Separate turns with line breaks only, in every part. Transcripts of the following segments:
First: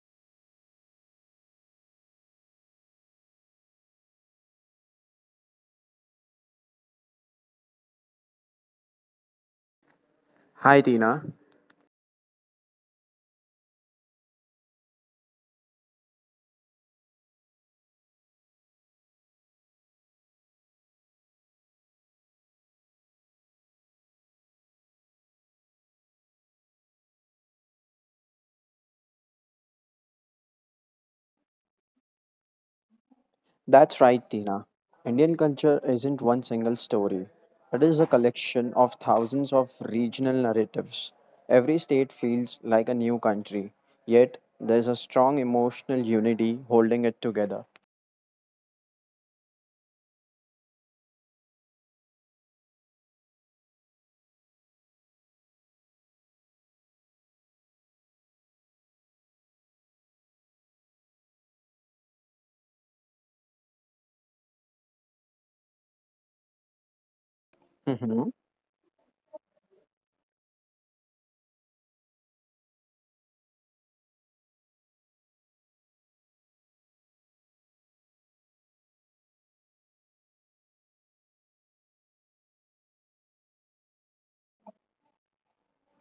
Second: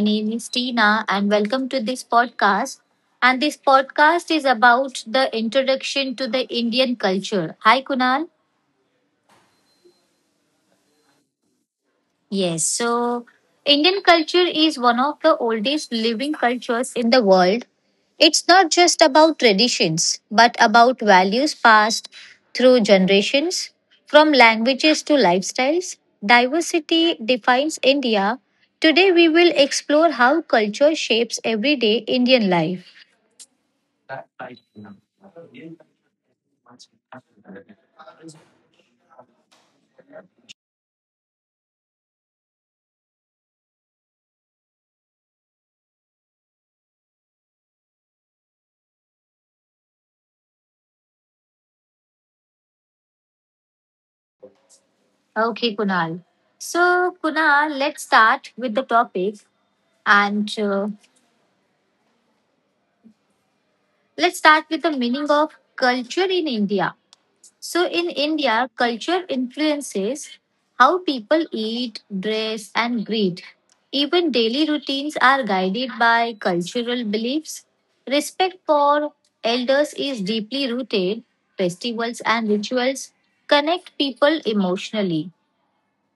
name is Tina, and welcome to this podcast. And this podcast is about the introduction to the Indian culture. Hi, Kunal.
Hi, Tina.
Yes, so Indian culture is one of the oldest living cultures in the world. It's not just about traditions, but about values passed through generations, from languages to lifestyles. Diversity defines India. Today, we will explore how culture shapes everyday Indian life.
That's right, Tina. Indian culture isn't one single story. It is a collection of thousands of regional narratives. Every state feels like a new country, yet there's a strong emotional unity holding it together.
Okay, Kunal. So, Kunal, let's start with the topic and let's start with the meaning of culture in India. So in
Mhm.
India, culture influences how people eat, dress, and greet. Even daily routines are guided by cultural beliefs. Respect for elders is deeply rooted. Festivals and rituals connect people emotionally.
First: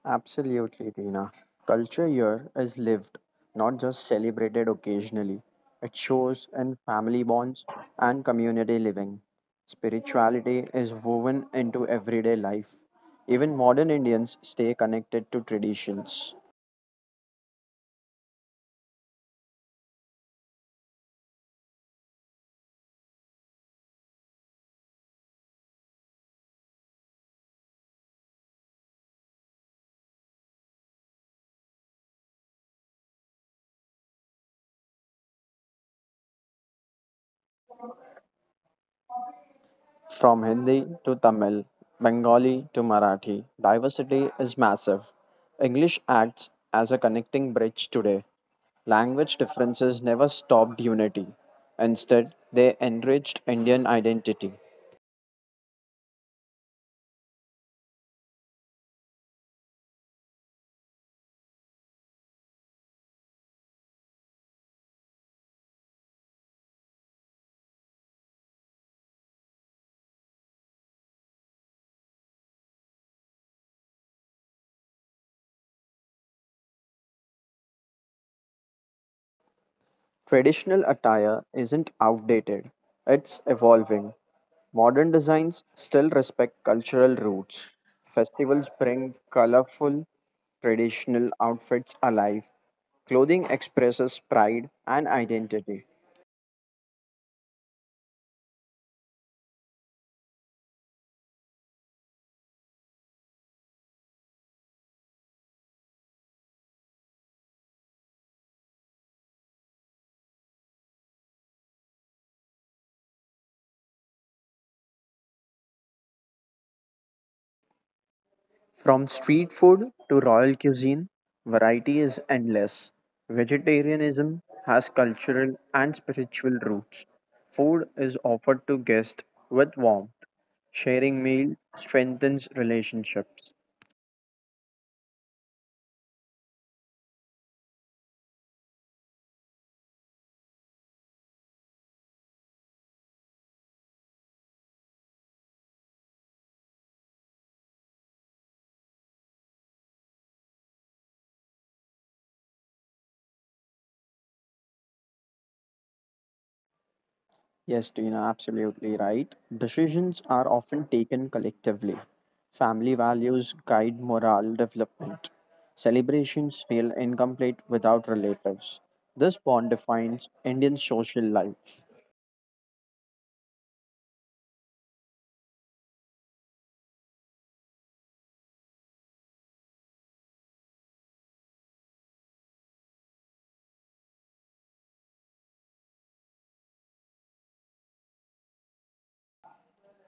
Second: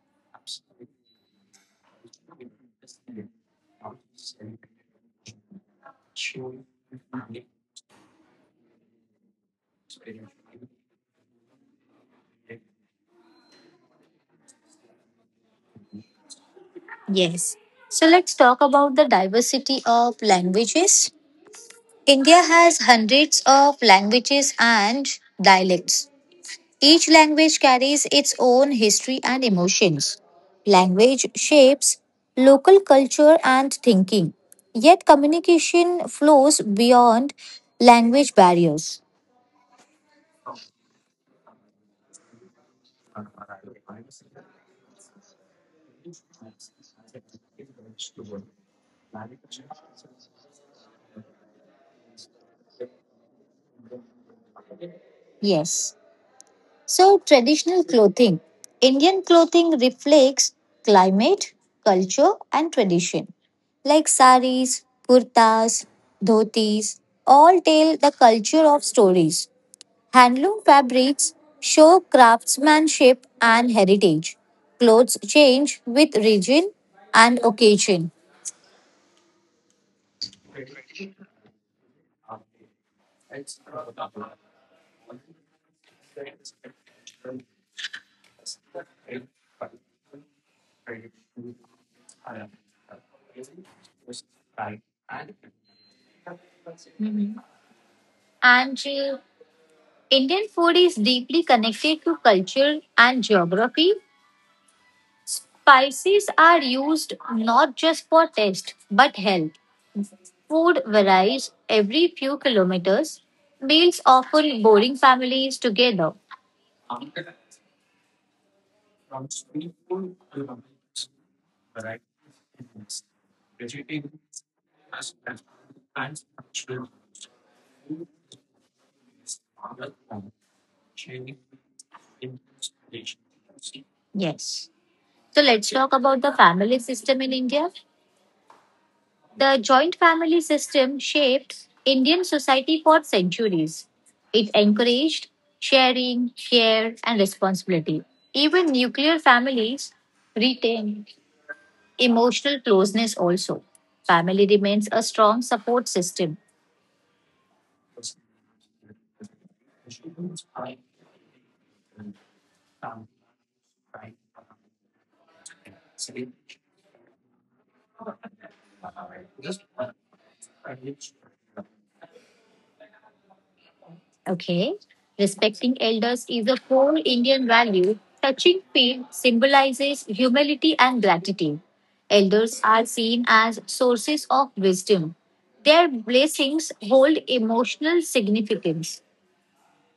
Absolutely, Tina. Culture here is lived, not just celebrated occasionally. It shows in family bonds and community living. Spirituality is woven into everyday life. Even modern Indians stay connected to traditions.
Yes. So let's talk about the diversity of languages. India has hundreds of languages and dialects. Each language carries its own history and emotions. Language shapes local culture and thinking, yet communication flows beyond language barriers.
From Hindi to Tamil, Bengali to Marathi, diversity is massive. English acts as a connecting bridge today. Language differences never stopped unity. Instead, they enriched Indian identity.
Yes. So, traditional clothing. Indian clothing reflects climate, culture, and tradition. Like saris, kurtas, dhotis, all tell the culture of stories. Handloom fabrics show craftsmanship and heritage. Clothes change with region and occasion.
Traditional attire isn't outdated, it's evolving. Modern designs still respect cultural roots. Festivals bring colorful, traditional outfits alive. Clothing expresses pride and identity.
Mhm. And Indian food is deeply connected to culture and geography. Spices are used not just for taste but health. Food varies every few kilometers. Meals often boring families together.
From street food to royal cuisine, variety is endless. Vegetarianism has cultural and spiritual roots. Food is offered to guests with warmth. Sharing meals strengthens relationships.
Yes. So let's talk about the family system in India. The joint family system shaped Indian society for centuries. It encouraged sharing, care, and responsibility. Even nuclear families retain emotional closeness also. Family remains a strong support system.
Yes, Tina, absolutely right. Decisions are often taken collectively. Family values guide moral development. Celebrations feel incomplete without relatives. This bond defines Indian social life.
Okay. Respecting elders is a core Indian value. Touching field symbolizes humility and gratitude. Elders are seen as sources of wisdom. Their blessings hold emotional significance.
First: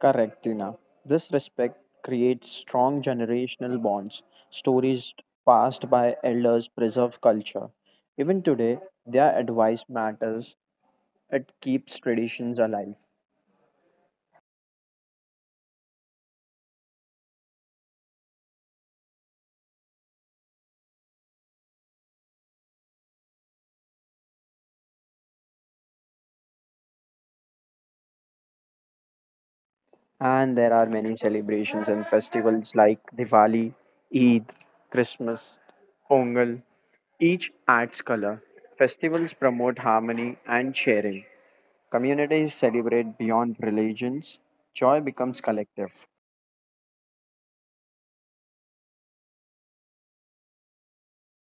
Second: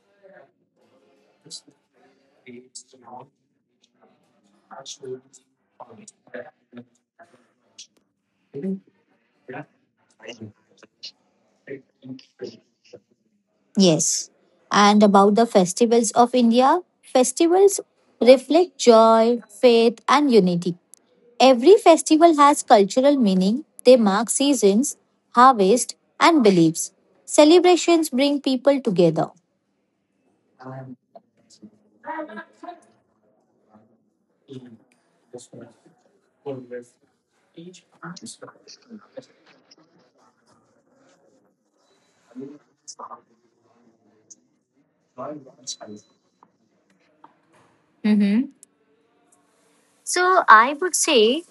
Correct, Tina. This respect creates strong generational bonds. Stories passed by elders preserve culture. Even today, their advice matters. It keeps traditions alive.
Yes. And about the festivals of India, festivals reflect joy, faith, and unity. Every festival has cultural meaning. They mark seasons, harvest, and beliefs. Celebrations bring people together.
And there are many celebrations and festivals like Diwali, Eid, Christmas, Pongal. Each adds color. Festivals promote harmony and sharing. Communities celebrate beyond religions. Joy becomes collective.
Mhm. So, I would say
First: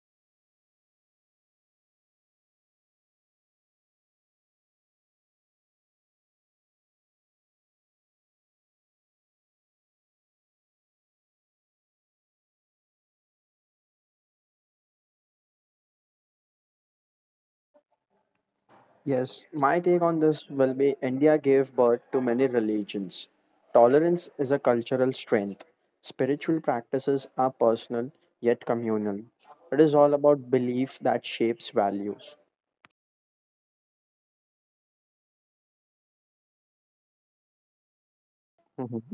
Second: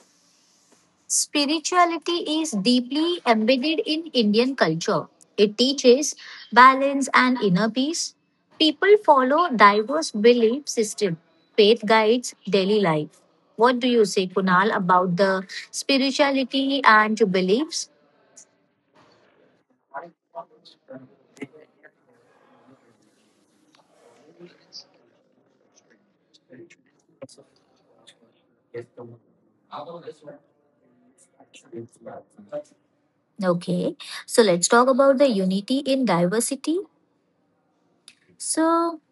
spirituality is deeply embedded in Indian culture. It teaches balance and inner peace. People follow diverse belief system. Faith guides daily life. What do you say, Kunal, about the spirituality and beliefs?
Yes, my take on this will be India gave birth to many religions. Tolerance is a cultural strength. Spiritual practices are personal yet communal. It is all about belief that shapes values.
Okay, so let's talk about the unity in diversity. So,
Mhm.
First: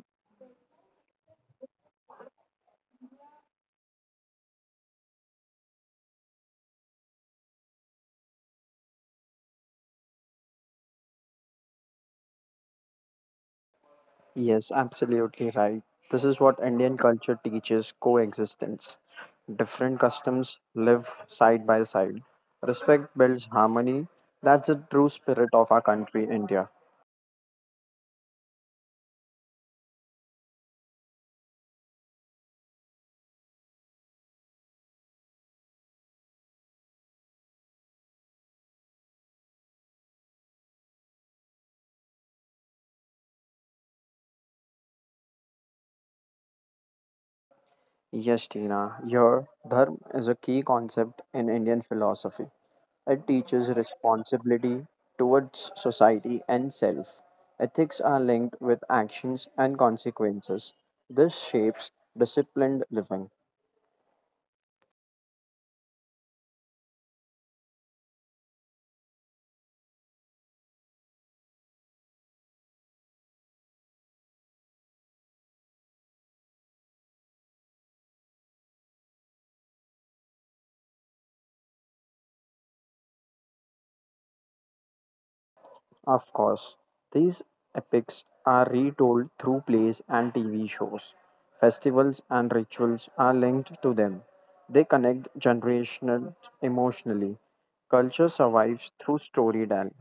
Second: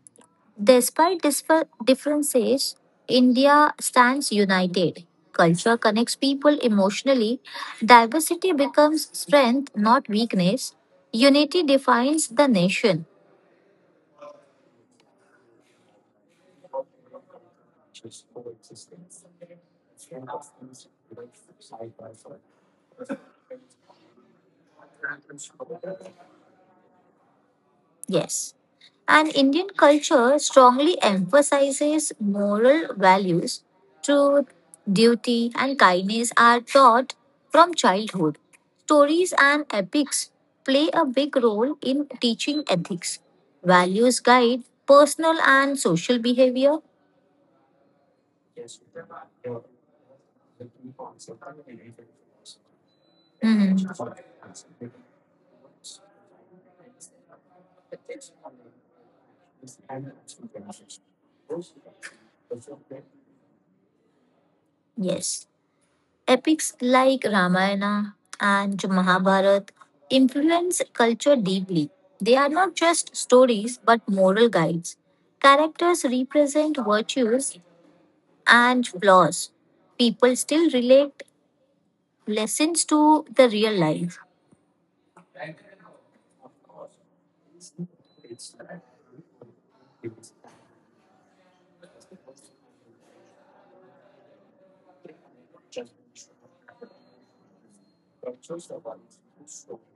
despite differences, India stands united. Culture connects people emotionally. Diversity becomes strength, not weakness. Unity defines the nation.
Yes, absolutely right. This is what Indian culture teaches coexistence. Different customs live side by side. Respect builds harmony. That's the true spirit of our country, India.
Yes. And Indian culture strongly emphasizes moral values. Truth, duty, and kindness are taught from childhood. Stories and epics play a big role in teaching ethics. Values guide personal and social behavior.
Yes, Tina, your dharma is a key concept in Indian philosophy. It teaches
Mhm.
responsibility towards society and self. Ethics are linked with actions and consequences. This shapes disciplined living.
Yes. Epics like Ramayana and Mahabharata influence culture deeply. They are not just stories but moral guides. Characters represent virtues and flaws. People still relate lessons to the real life.
Of course, these epics are retold through plays and TV shows. Festivals and rituals are linked to them. They connect generations emotionally. Culture survives through storytelling.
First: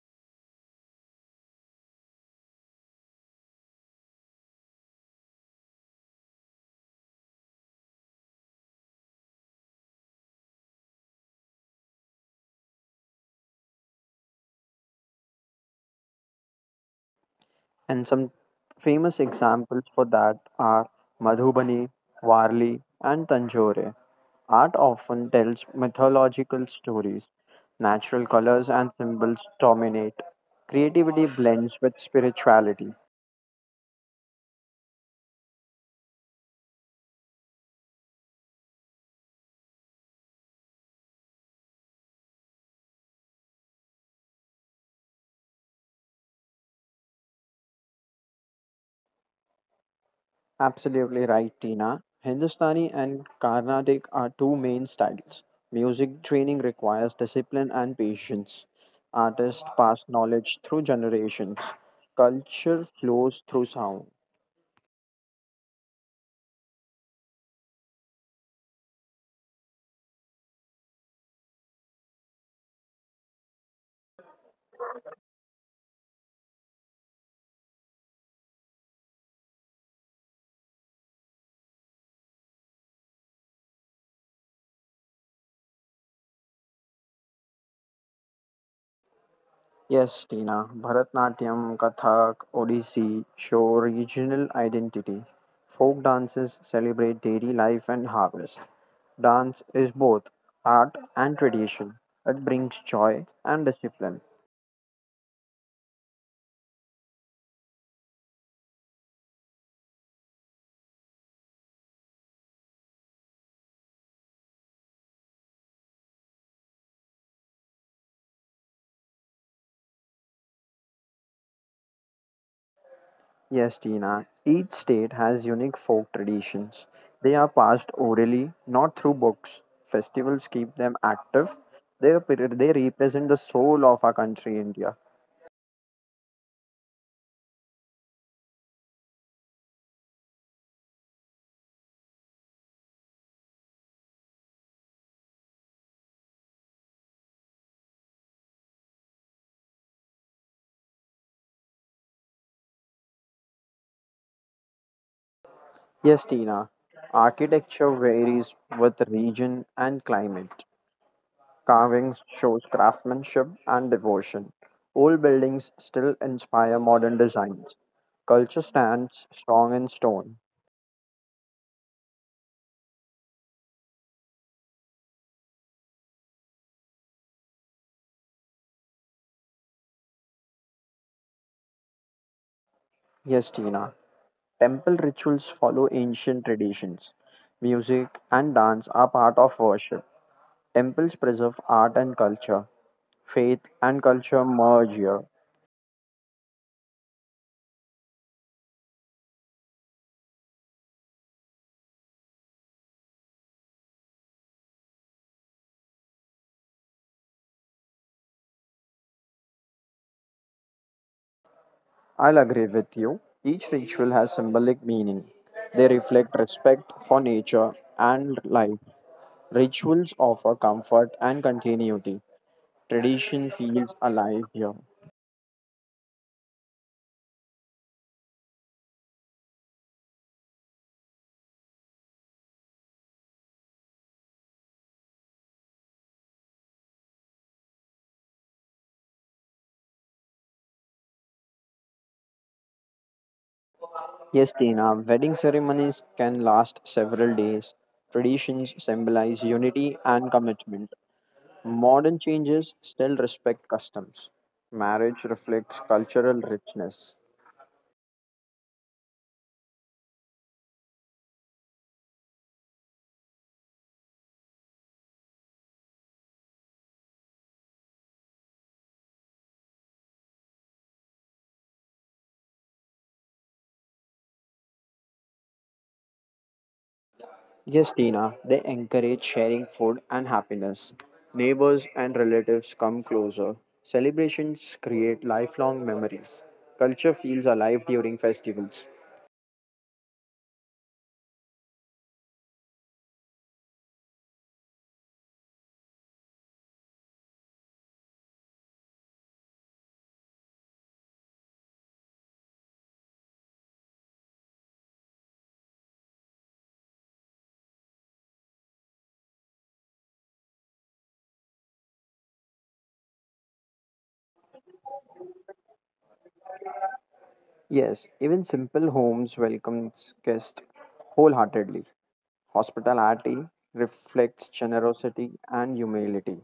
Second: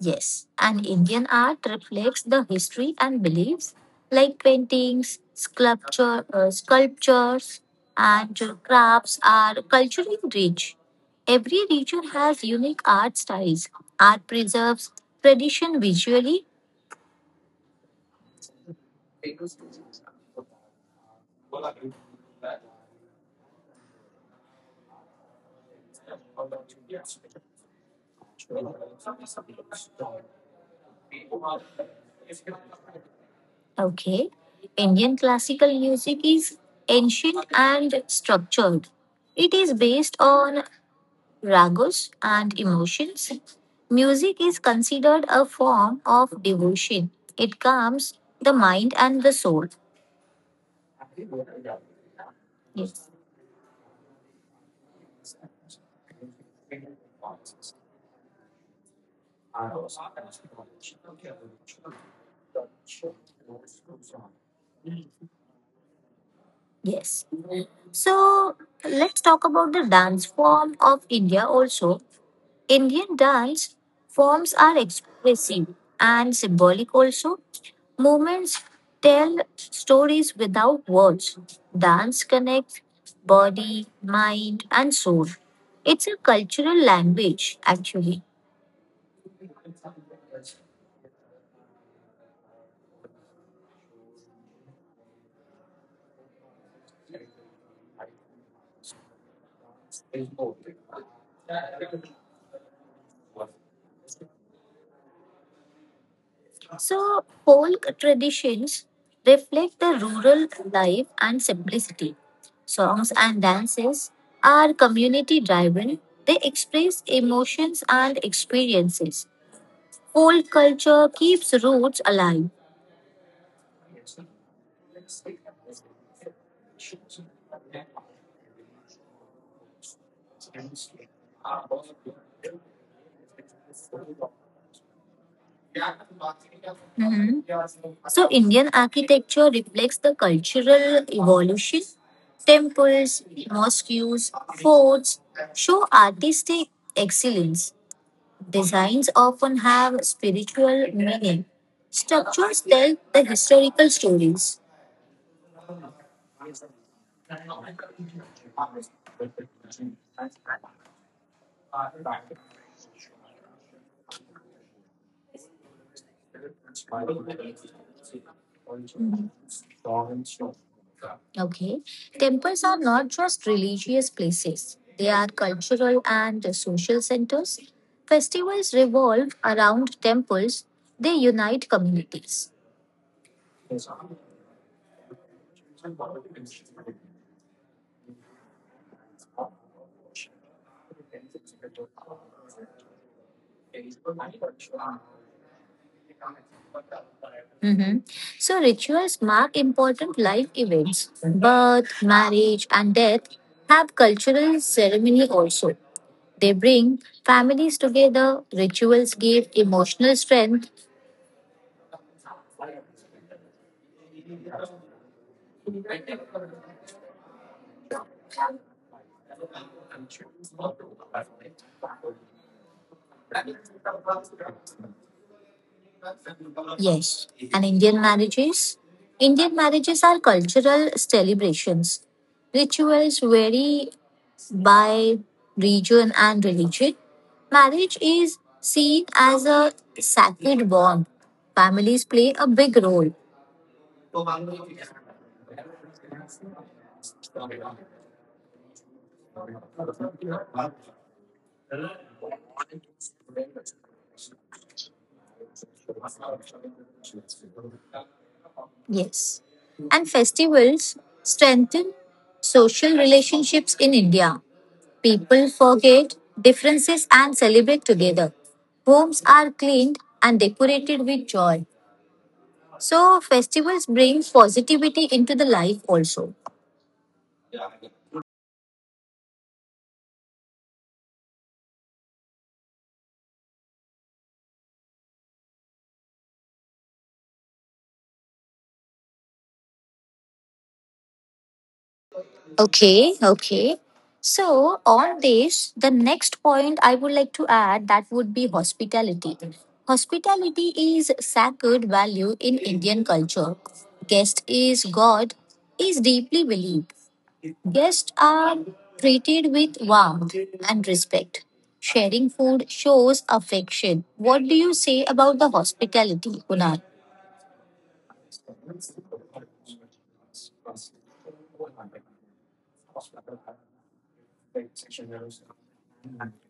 Yes, and Indian art reflects the history and beliefs like paintings, sculpture, sculptures, and crafts are culturally rich. Every region has unique art styles. Art preserves tradition visually.
And some famous examples for that are Madhubani, Warli, and Tanjore. Art often tells mythological stories. Natural colors and symbols dominate. Creativity blends with spirituality.
Okay. Indian classical music is ancient and structured. It is based on ragus, and emotions. Music is considered a form of devotion. It calms the mind and the soul.
Absolutely right, Tina. Hindustani
Yes.
and Carnatic are two main styles. Music training requires discipline and patience. Artists pass knowledge through generations. Culture flows through sound.
Yes. So let's talk about the dance form of India also. Indian dance forms are expressive and symbolic also. Movements tell stories without words. Dance connects body, mind, and soul. It's a cultural language, actually.
Yes, Tina, Bharatnatyam, Kathak, Odissi show regional identity. Folk dances celebrate daily life and harvest. Dance is both art and tradition. It brings joy and discipline.
So, folk traditions reflect the rural life and simplicity. Songs and dances are community driven, they express emotions and experiences. Folk culture keeps roots alive.
Yes, Tina, each state has unique folk traditions. They are passed orally, not through books. Festivals keep them active. They represent the soul of our country, India.
Mhm. So, Indian architecture reflects the cultural evolution. Temples, mosques, forts show artistic excellence. Designs often have spiritual meaning. Structures tell the historical stories.
Yes, Tina. Architecture varies with region and climate. Carvings show craftsmanship and devotion. Old buildings still inspire modern designs. Culture stands
Mhm.
strong in stone.
Okay. Temples are not just religious places, they are cultural and social centers. Festivals revolve around temples, they unite communities.
Yes, Tina. Temple rituals follow ancient traditions. Music and dance are part of worship. Temples preserve art and culture. Faith and culture merge here.
Hmm. So rituals mark important life events. Birth, marriage, and death have cultural ceremony also. They bring families together. Rituals give emotional strength.
I'll agree with you. Each ritual has symbolic meaning. They reflect respect for nature and life. Rituals offer comfort and continuity. Tradition feels alive here.
Yes. And Indian marriages? Indian marriages are cultural celebrations. Rituals vary by region and religion. Marriage is seen as a sacred bond. Families play a big role.
Yes, Tina, wedding ceremonies can last several days. Traditions symbolize unity and commitment. Modern changes still respect customs. Marriage reflects cultural richness.
Yes. And festivals strengthen social relationships in India. People forget differences and celebrate together. Homes are cleaned and decorated with joy. So, festivals bring positivity into the life also.
Yes, Tina, they encourage sharing food and happiness. Neighbors and relatives come closer. Celebrations create lifelong memories. Culture feels alive during festivals.
Okay, okay. So, on this, the next point I would like to add that would be hospitality. Hospitality is sacred value in Indian culture. Guest is God is deeply believed. Guests are treated with warmth and respect. Sharing food shows affection. What do you say about the hospitality, Kunal?
Yes, even simple homes welcomes guests wholeheartedly. Hospitality reflects generosity and humility.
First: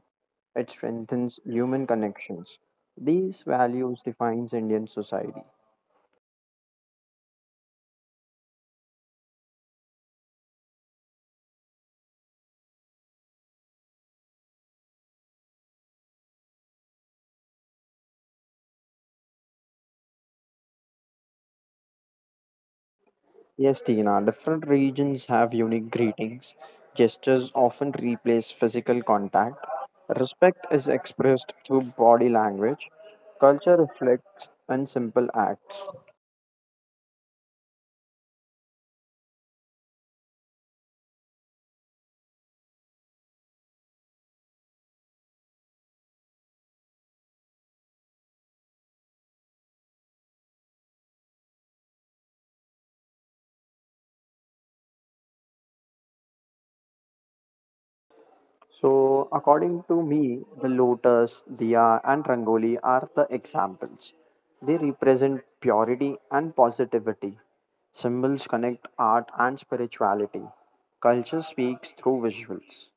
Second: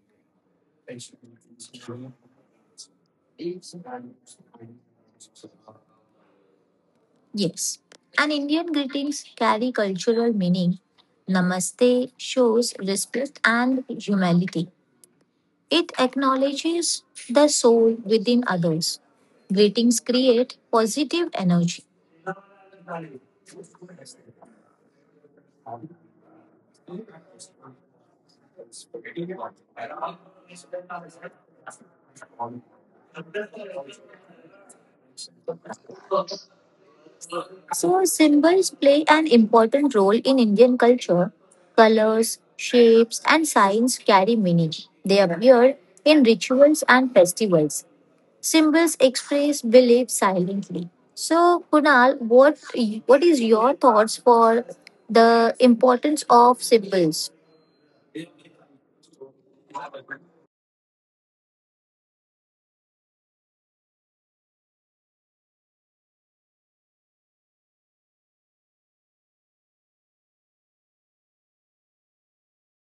It strengthens human connections. These values defines Indian society.
Yes. And Indian greetings carry cultural meaning. Namaste shows respect and humility. It acknowledges the soul within others. Greetings create positive energy.
Yes, Tina, different regions have unique greetings. Gestures often replace physical contact. Respect is expressed through body language. Culture reflects in simple acts.
So, symbols play an important role in Indian culture. Colors, shapes, and signs carry meaning. They appear in rituals and festivals. Symbols express beliefs silently. So, Kunal, what is your thoughts for the importance of symbols?
So, according to me, the lotus, diya, and rangoli are the examples. They represent purity and positivity. Symbols connect art and spirituality. Culture speaks through visuals.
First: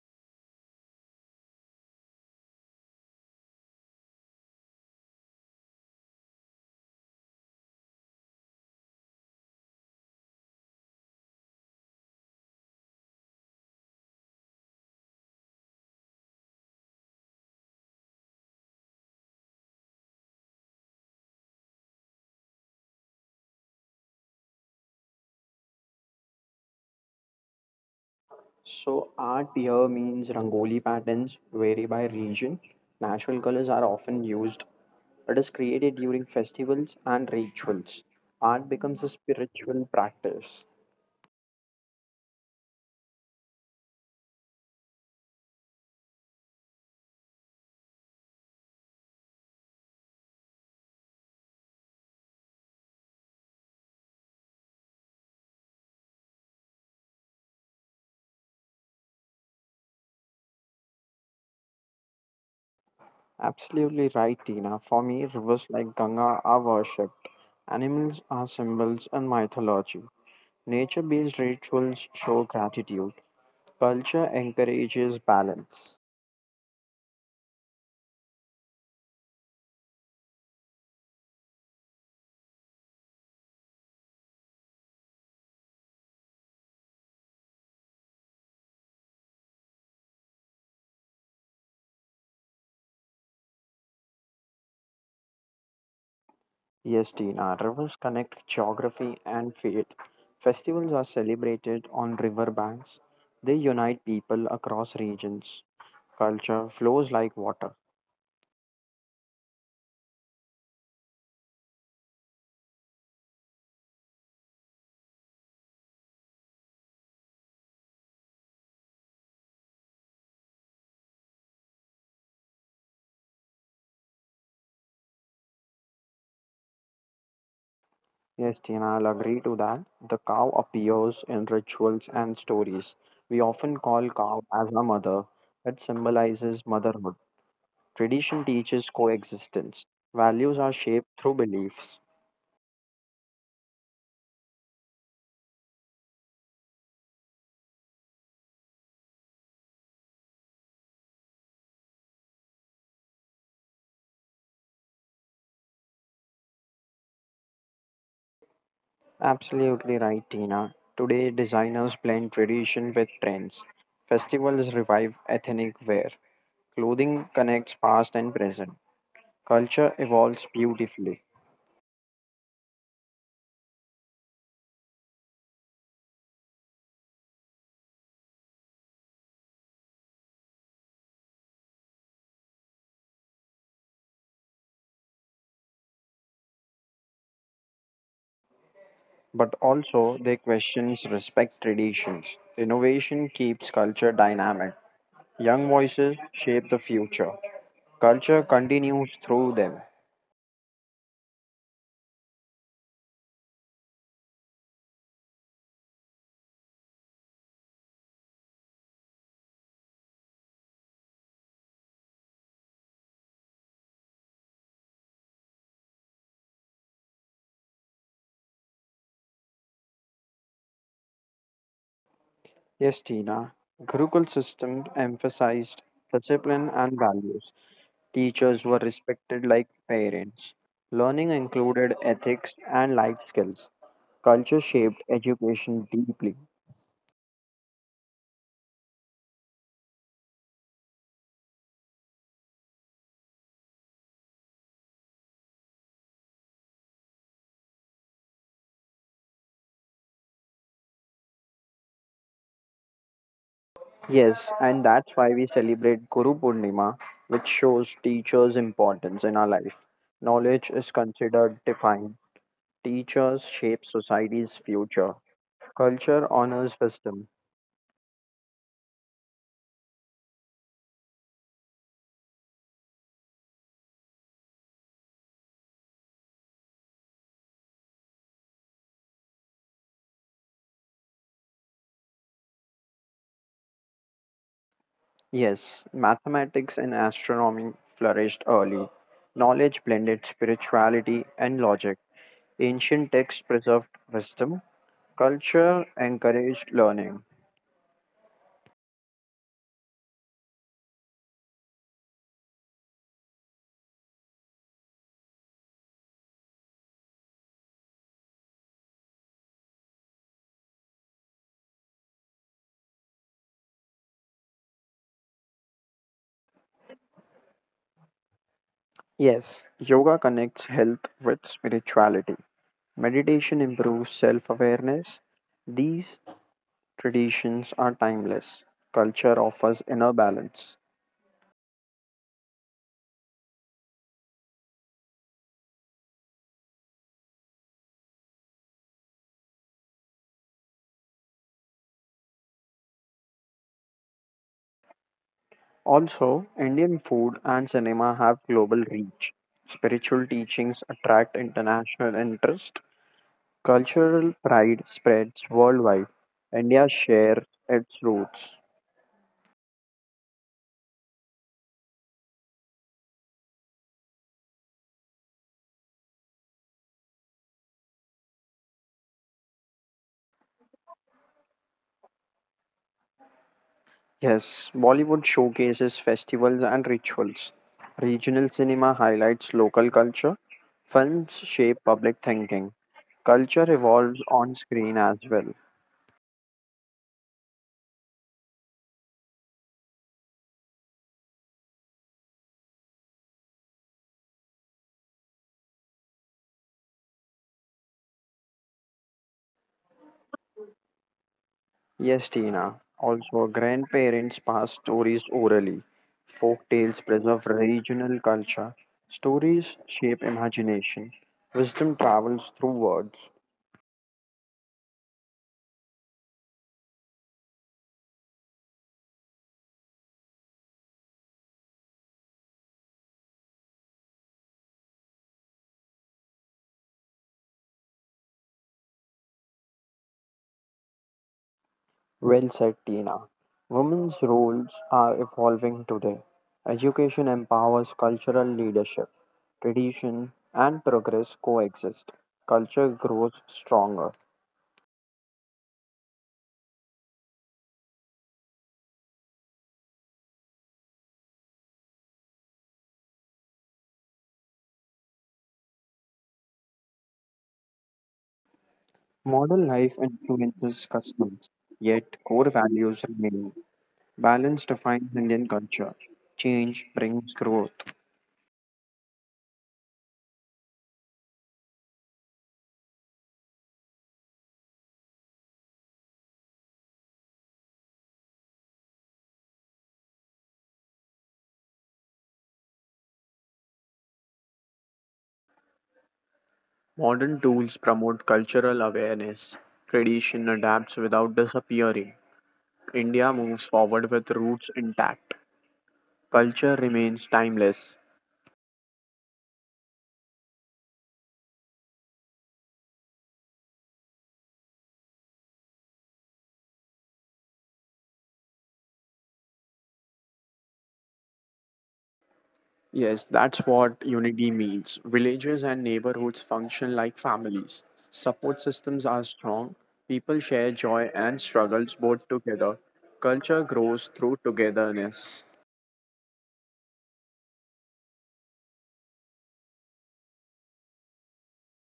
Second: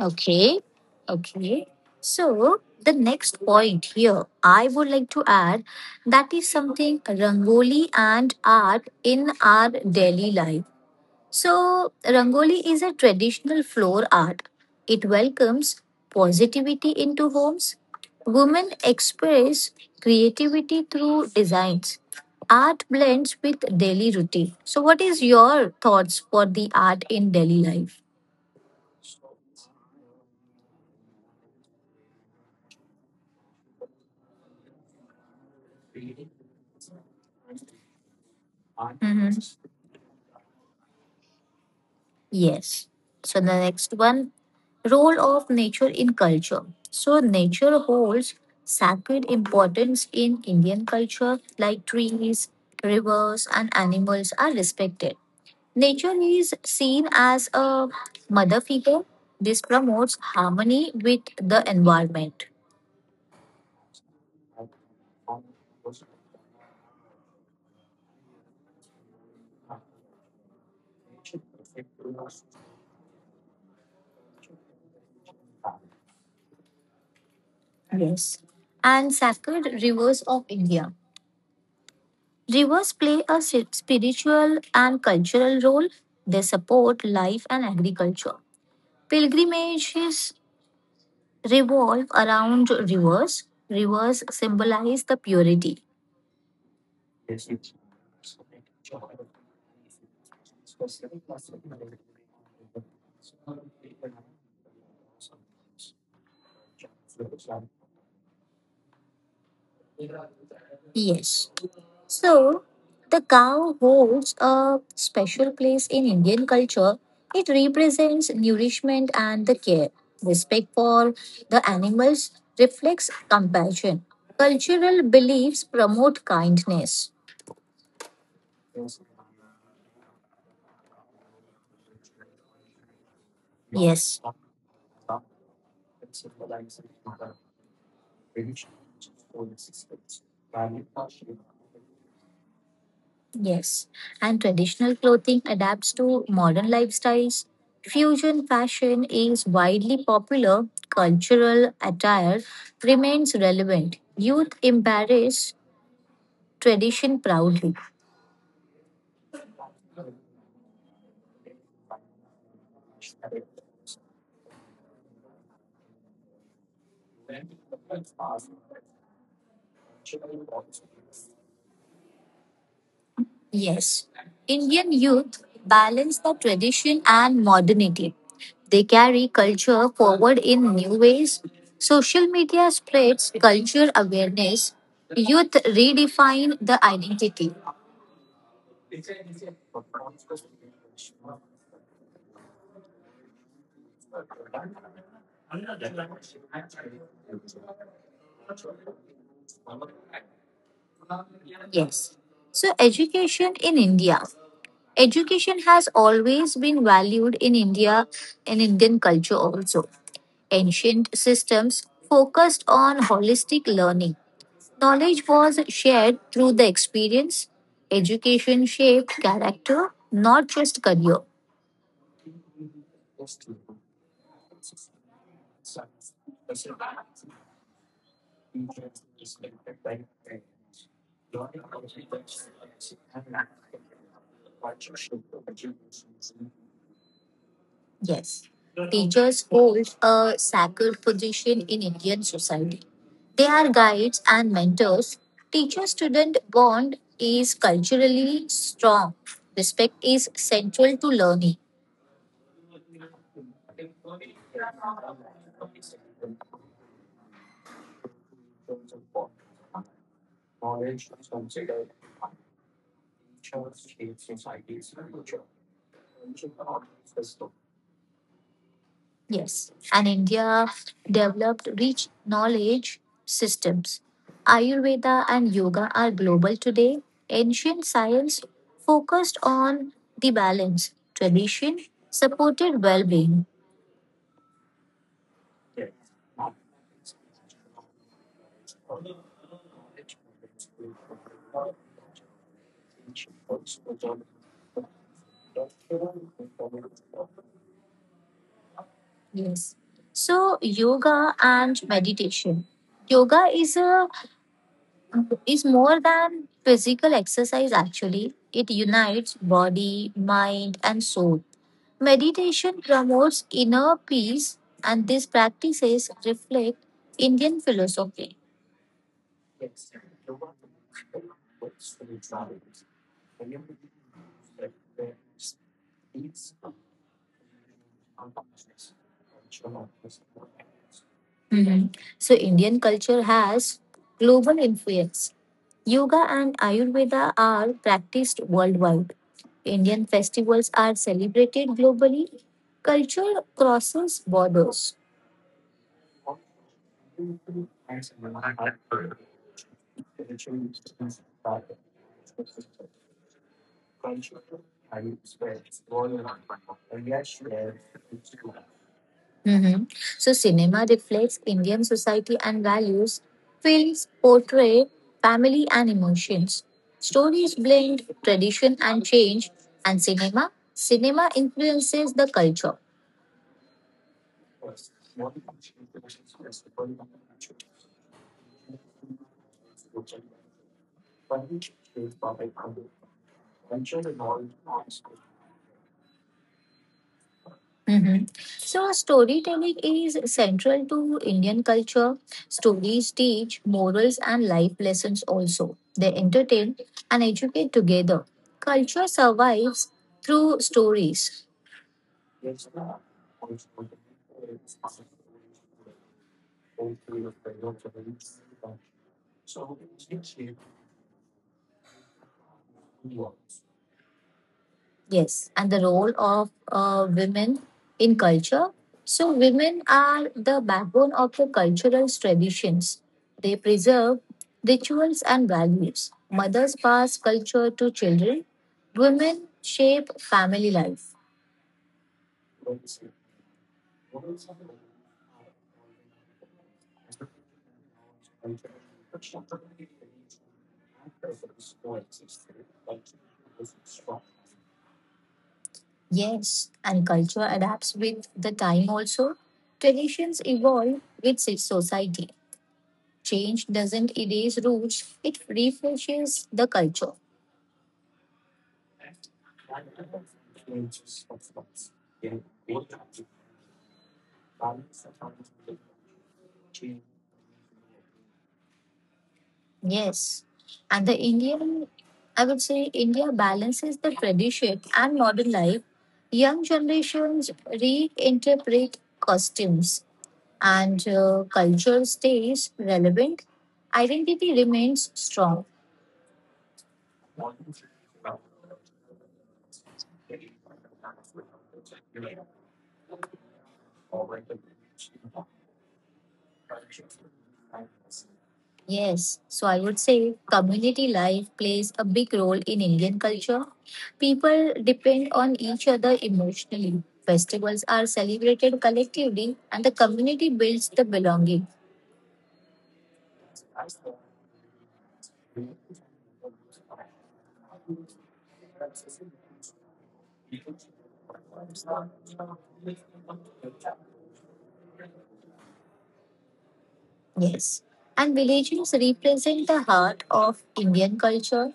Okay, okay. So the next point here, I would like to add that is something Rangoli and art in our daily life. So Rangoli is a traditional floor art. It welcomes positivity into homes. Women express creativity through designs. Art blends with daily routine. So, what is your thoughts for the art in daily life?
So art here means Rangoli patterns vary by region. Natural colors are often used. It is created during festivals and rituals. Art becomes a
Mhm.
spiritual practice.
Yes. So the next one, role of nature in culture. So nature holds sacred importance in Indian culture, like trees, rivers, and animals are respected. Nature is seen as a mother figure. This promotes harmony with the environment.
Absolutely right, Tina. For me, rivers like Ganga are worshipped. Animals are symbols in mythology. Nature based rituals show gratitude. Culture encourages balance.
Yes. And sacred rivers of India. Rivers play a spiritual and cultural role. They support life and agriculture. Pilgrimages revolve around rivers. Rivers symbolize the purity.
Yes, Tina, rivers connect geography and faith. Festivals are celebrated on riverbanks. They unite people across regions. Culture flows like water.
Yes. So, the cow holds a special place in Indian culture. It represents nourishment and the care. Respect for the animals reflects compassion. Cultural beliefs promote kindness.
Yes, Tina, I'll agree to that. The cow appears in rituals and stories. We often call
Yes.
cow as a mother. It symbolizes motherhood. Tradition teaches coexistence. Values are shaped through beliefs.
Yes, and traditional clothing adapts to modern lifestyles. Fusion fashion is widely popular. Cultural attire remains relevant. Youth embrace tradition proudly.
Absolutely right, Tina. Today, designers blend tradition with trends. Festivals revive ethnic wear. Clothing connects past and present. Culture evolves beautifully,
Yes, Indian youth balance the tradition and modernity. They carry culture forward in new ways. Social media spreads culture awareness. Youth redefine the identity.
but also they questions respect traditions. Innovation keeps culture dynamic. Young voices shape the future. Culture continues through them.
Yes. So, education in India. Education has always been valued in India and Indian culture also. Ancient systems focused on holistic learning. Knowledge was shared through the experience. Education shaped character, not just career.
Yes, Tina. Gurukul system emphasized discipline and values. Teachers were respected like parents. Learning included ethics and life skills. Culture shaped education deeply.
Yes, teachers hold a sacred position in Indian society. They are guides and mentors. Teacher student bond is culturally strong. Respect is central to learning.
Yes, and that's why we celebrate Guru Purnima, which shows teachers' importance in our life. Knowledge is considered divine. Teachers shape society's future. Culture honors wisdom.
Yes, and India developed rich knowledge systems. Ayurveda and yoga are global today. Ancient science focused on the balance, tradition supported well being.
Yes, mathematics and astronomy flourished early. Knowledge blended spirituality and logic. Ancient texts preserved wisdom. Culture encouraged learning.
Yes. So yoga and meditation. Yoga is more than physical exercise actually. It unites body, mind and soul. Meditation promotes inner peace and these practices reflect Indian philosophy.
Yes, yoga connects health with spirituality. Meditation improves self awareness. These traditions are timeless. Culture offers inner balance.
Mhm. So, Indian culture has global influence. Yoga and Ayurveda are practiced worldwide. Indian festivals are celebrated globally. Culture crosses borders.
Also, Indian food and cinema have global reach. Spiritual teachings attract international interest. Cultural pride spreads worldwide. India shares its roots.
Mhm. So, cinema reflects Indian society and values. Films portray family and emotions. Stories blend tradition and change. And cinema influences the culture.
Yes, Bollywood showcases festivals and rituals. Regional cinema highlights local culture. Films shape public thinking. Culture evolves on screen as well.
Mhm. So, storytelling is central to Indian culture. Stories teach morals and life lessons also. They entertain and educate together. Culture survives through stories.
Yes, Tina. Also, grandparents pass stories orally. Folk tales preserve regional culture. Stories shape imagination. Wisdom travels through words.
Yes, and the role of women in culture. So, women are the backbone of the cultural traditions. They preserve rituals and values. Mothers pass culture to children. Women shape family life.
Well said, Tina. Women's roles are evolving today. Education empowers cultural leadership. Tradition and progress coexist. Culture grows stronger.
Yes, and culture adapts with the time also. Traditions evolve with society. Change doesn't erase roots, it refreshes the culture.
Modern life influences customs, yet core values remain. Balance defines Indian culture. Change brings growth.
Yes. And the Indian, I would say India balances the tradition and modern life. Young generations reinterpret customs and culture stays relevant. Identity remains strong.
Modern tools promote cultural awareness. Tradition adapts without disappearing. India moves forward with roots intact. Culture remains timeless.
Yes, so I would say community life plays a big role in Indian culture. People depend on each other emotionally. Festivals are celebrated collectively, and the community builds the belonging.
Yes, that's what unity means. Villages and neighborhoods function like families. Support systems are strong. People share joy and struggles both together. Culture grows through togetherness.
Yes, and villages represent the heart of Indian culture.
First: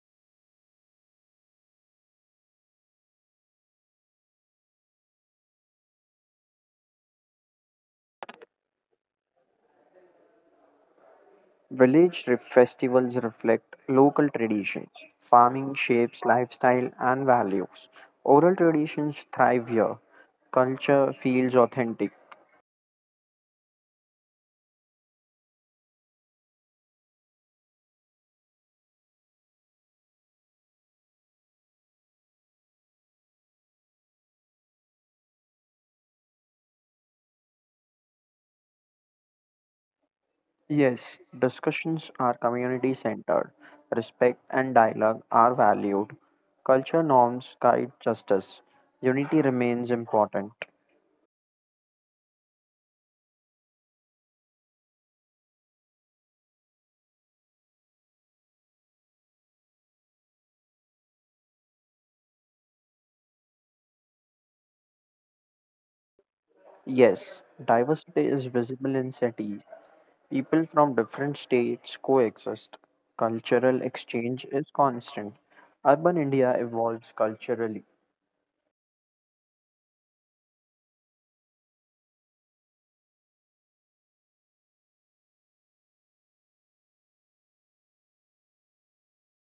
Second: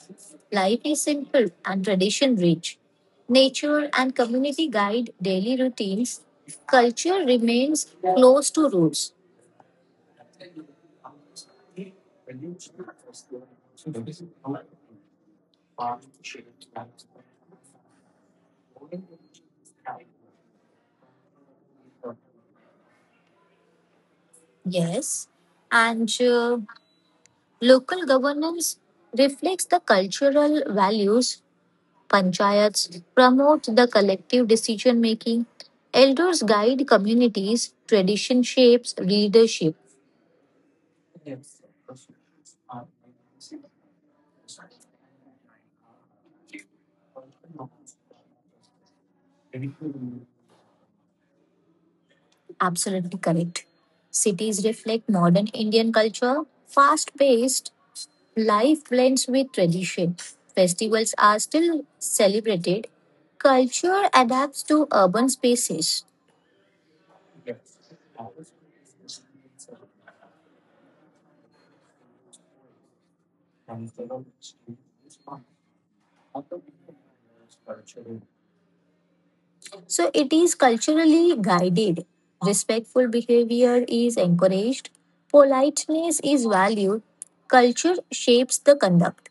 Life is simple and tradition rich. Nature and community guide daily routines. Culture remains close to roots.
Festivals reflect local tradition. Farming shapes lifestyle and values. Oral traditions thrive here. Culture feels authentic.
Yes, and local governance reflects the cultural values. Panchayats promote the collective decision making. Elders guide communities. Tradition shapes leadership.
Yes, discussions are community centered. Respect and dialogue are valued. Culture norms guide justice. Unity remains important.
Absolutely correct. Cities reflect modern Indian culture. Fast paced life blends with tradition. Festivals are still celebrated. Culture adapts to urban spaces.
Yes, diversity is visible in cities. People from different states coexist. Cultural exchange is constant. Urban India evolves culturally.
So it is culturally guided. Respectful behavior is encouraged. Politeness is valued. Culture shapes the conduct.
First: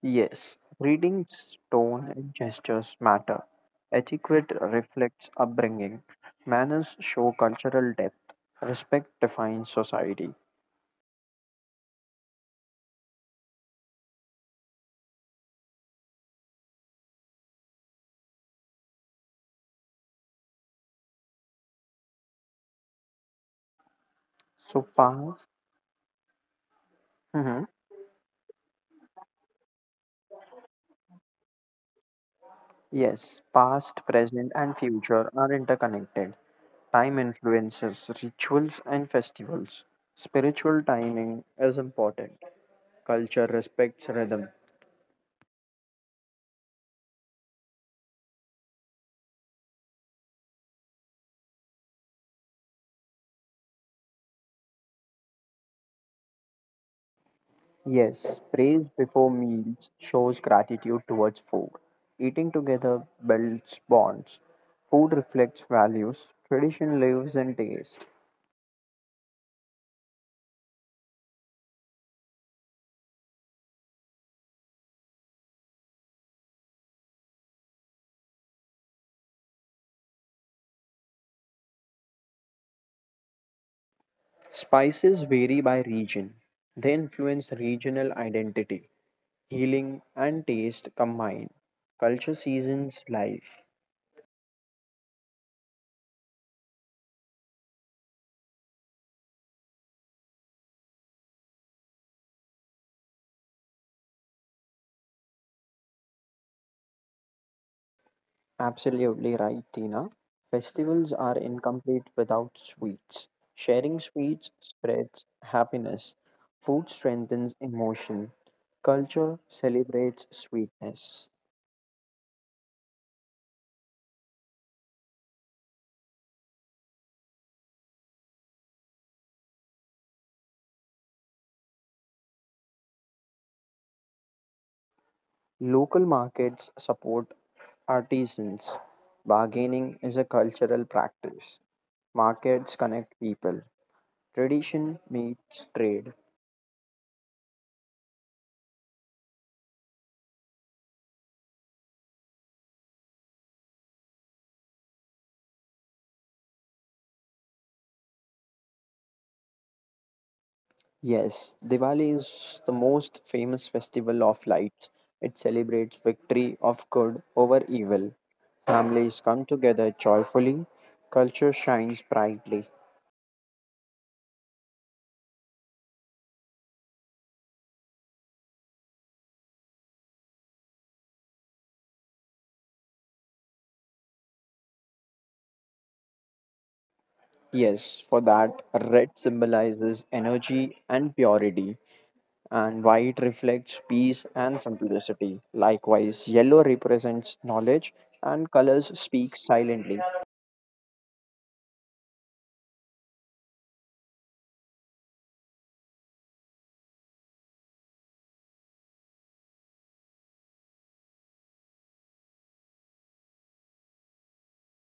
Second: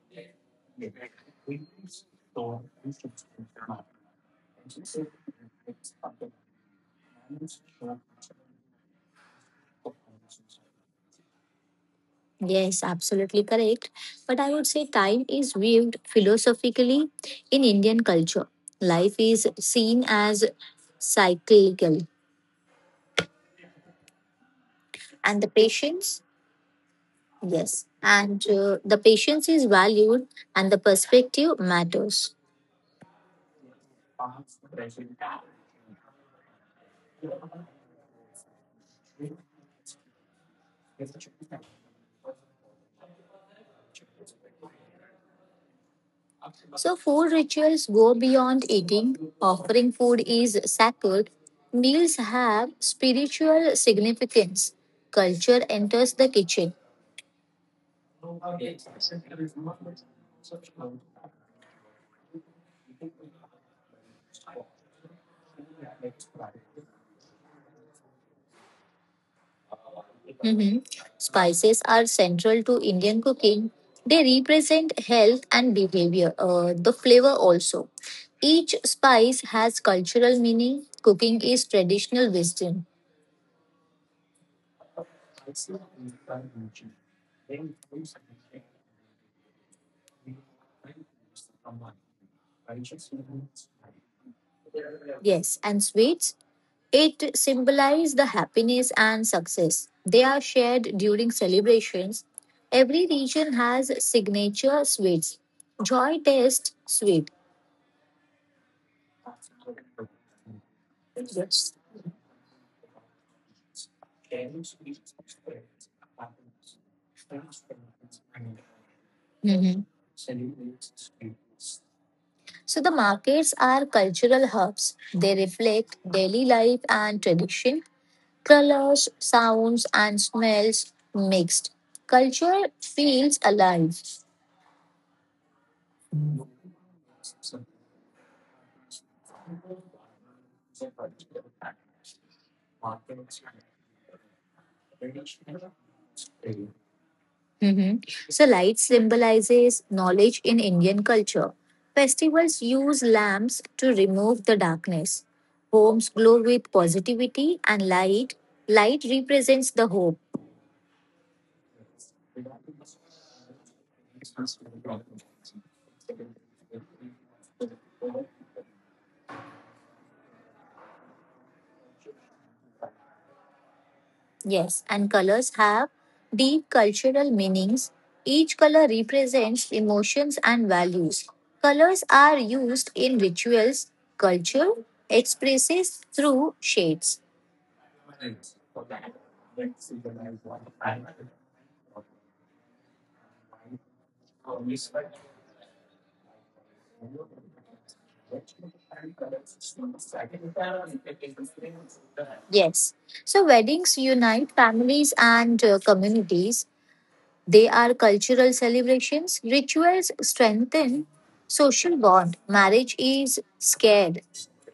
Yes, greetings, tone, and gestures matter. Etiquette reflects upbringing. Manners show cultural depth. Respect defines society.
Yes, absolutely correct. But I would say time is viewed philosophically in Indian culture. Life is seen as cyclical.
So,
And the
past,
patience?
mhm,
Yes. And the patience is valued and the perspective matters.
yes, past, present, and future are interconnected. Time influences rituals and festivals. Spiritual timing is important. Culture respects rhythm.
So, food rituals go beyond eating. Offering food is sacred. Meals have spiritual significance. Culture enters the kitchen.
Yes, praise before meals shows gratitude towards food. Eating together builds bonds. Food reflects values. Tradition lives in taste.
Mhm. Spices are central to Indian cooking. They represent health and behavior, the flavor also. Each spice has cultural meaning. Cooking is traditional wisdom.
Spices vary by region. They influence regional identity. Healing and taste combine. Culture seasons life.
Yes, and sweets, it symbolize the happiness and success. They are shared during celebrations. Every region has signature sweets. Joy taste sweet.
Absolutely right, Tina. Festivals are
Yes.
incomplete without sweets. Sharing sweets spreads happiness. Food strengthens emotion. Culture
Mhm.
celebrates sweetness.
So the markets are cultural hubs. They reflect daily life and tradition. Colors, sounds, and smells mixed. Culture feels alive.
Local markets support artisans. Bargaining is a cultural practice. Markets connect people. Tradition meets trade.
Mhm. So, light symbolizes knowledge in Indian culture. Festivals use lamps to remove the darkness. Homes glow with positivity and light. Light represents the hope.
Yes, Diwali is the most famous festival of lights. It celebrates victory of good over evil. Families come together joyfully. Culture shines brightly.
Yes, and colors have deep cultural meanings. Each color represents emotions and values. Colors are used in rituals, culture expresses through shades.
Yes, for that, red symbolizes energy and purity, and white reflects peace and simplicity. Likewise, yellow represents knowledge, and colors speak silently.
Yes. So weddings unite families and communities. They are cultural celebrations. Rituals strengthen social bond. Marriage is scared.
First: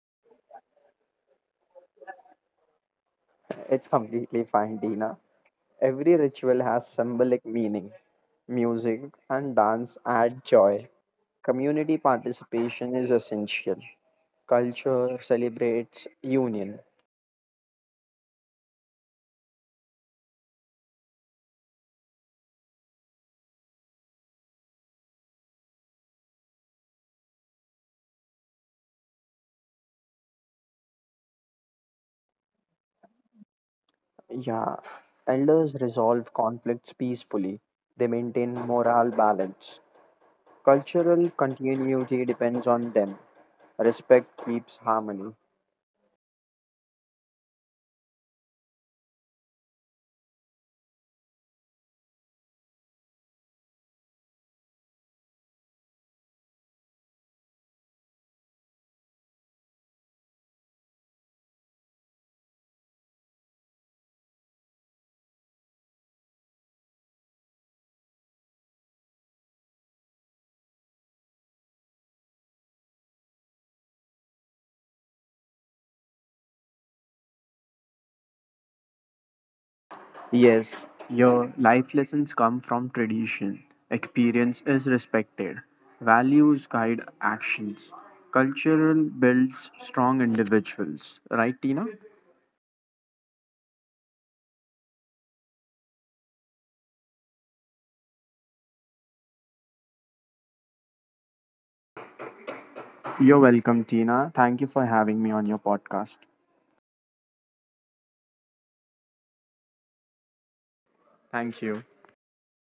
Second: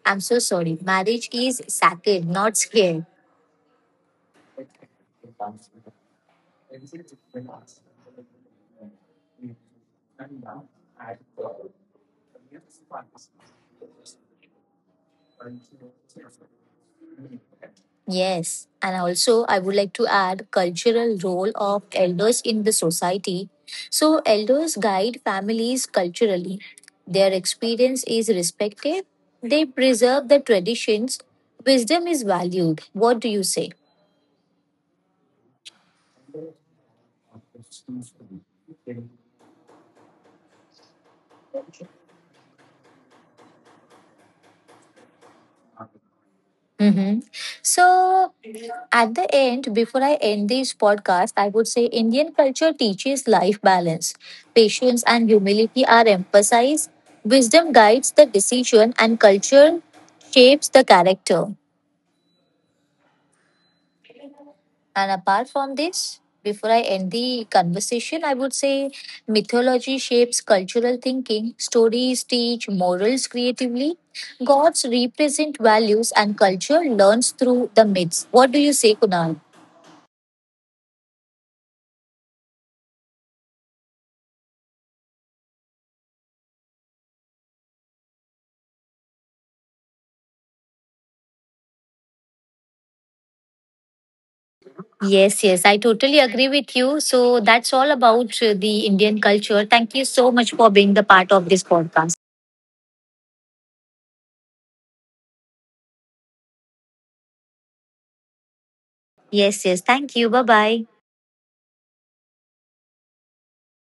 I'm so sorry. Marriage is sacred, not scared.
It's completely fine, Dina. Every ritual has symbolic meaning. Music and dance add joy. Community participation is essential. Culture celebrates union.
Yes, and also I would like to add cultural role of elders in the society. So elders guide families culturally. Their experience is respected. They preserve the traditions. Wisdom is valued. What do you say?
Yeah. Elders resolve conflicts peacefully. They maintain moral balance. Cultural continuity depends on them. Respect keeps harmony.
Mm-hmm. So, at the end, before I end this podcast, I would say Indian culture teaches life balance. Patience and humility are emphasized. Wisdom guides the decision, and culture shapes the character. And apart from this, before I end the conversation, I would say mythology shapes cultural thinking, stories teach morals creatively, gods represent values, and culture learns through the myths. What do you say, Kunal?
Yes, your life lessons come from tradition. Experience is respected. Values guide actions. Cultural builds strong individuals. Right, Tina?
Yes, yes, I totally agree with you. So that's all about the Indian culture. Thank you so much for being the part of this podcast.
You're welcome, Tina. Thank you for having me on your podcast.
Yes, yes, thank you. Bye bye.
Thank you.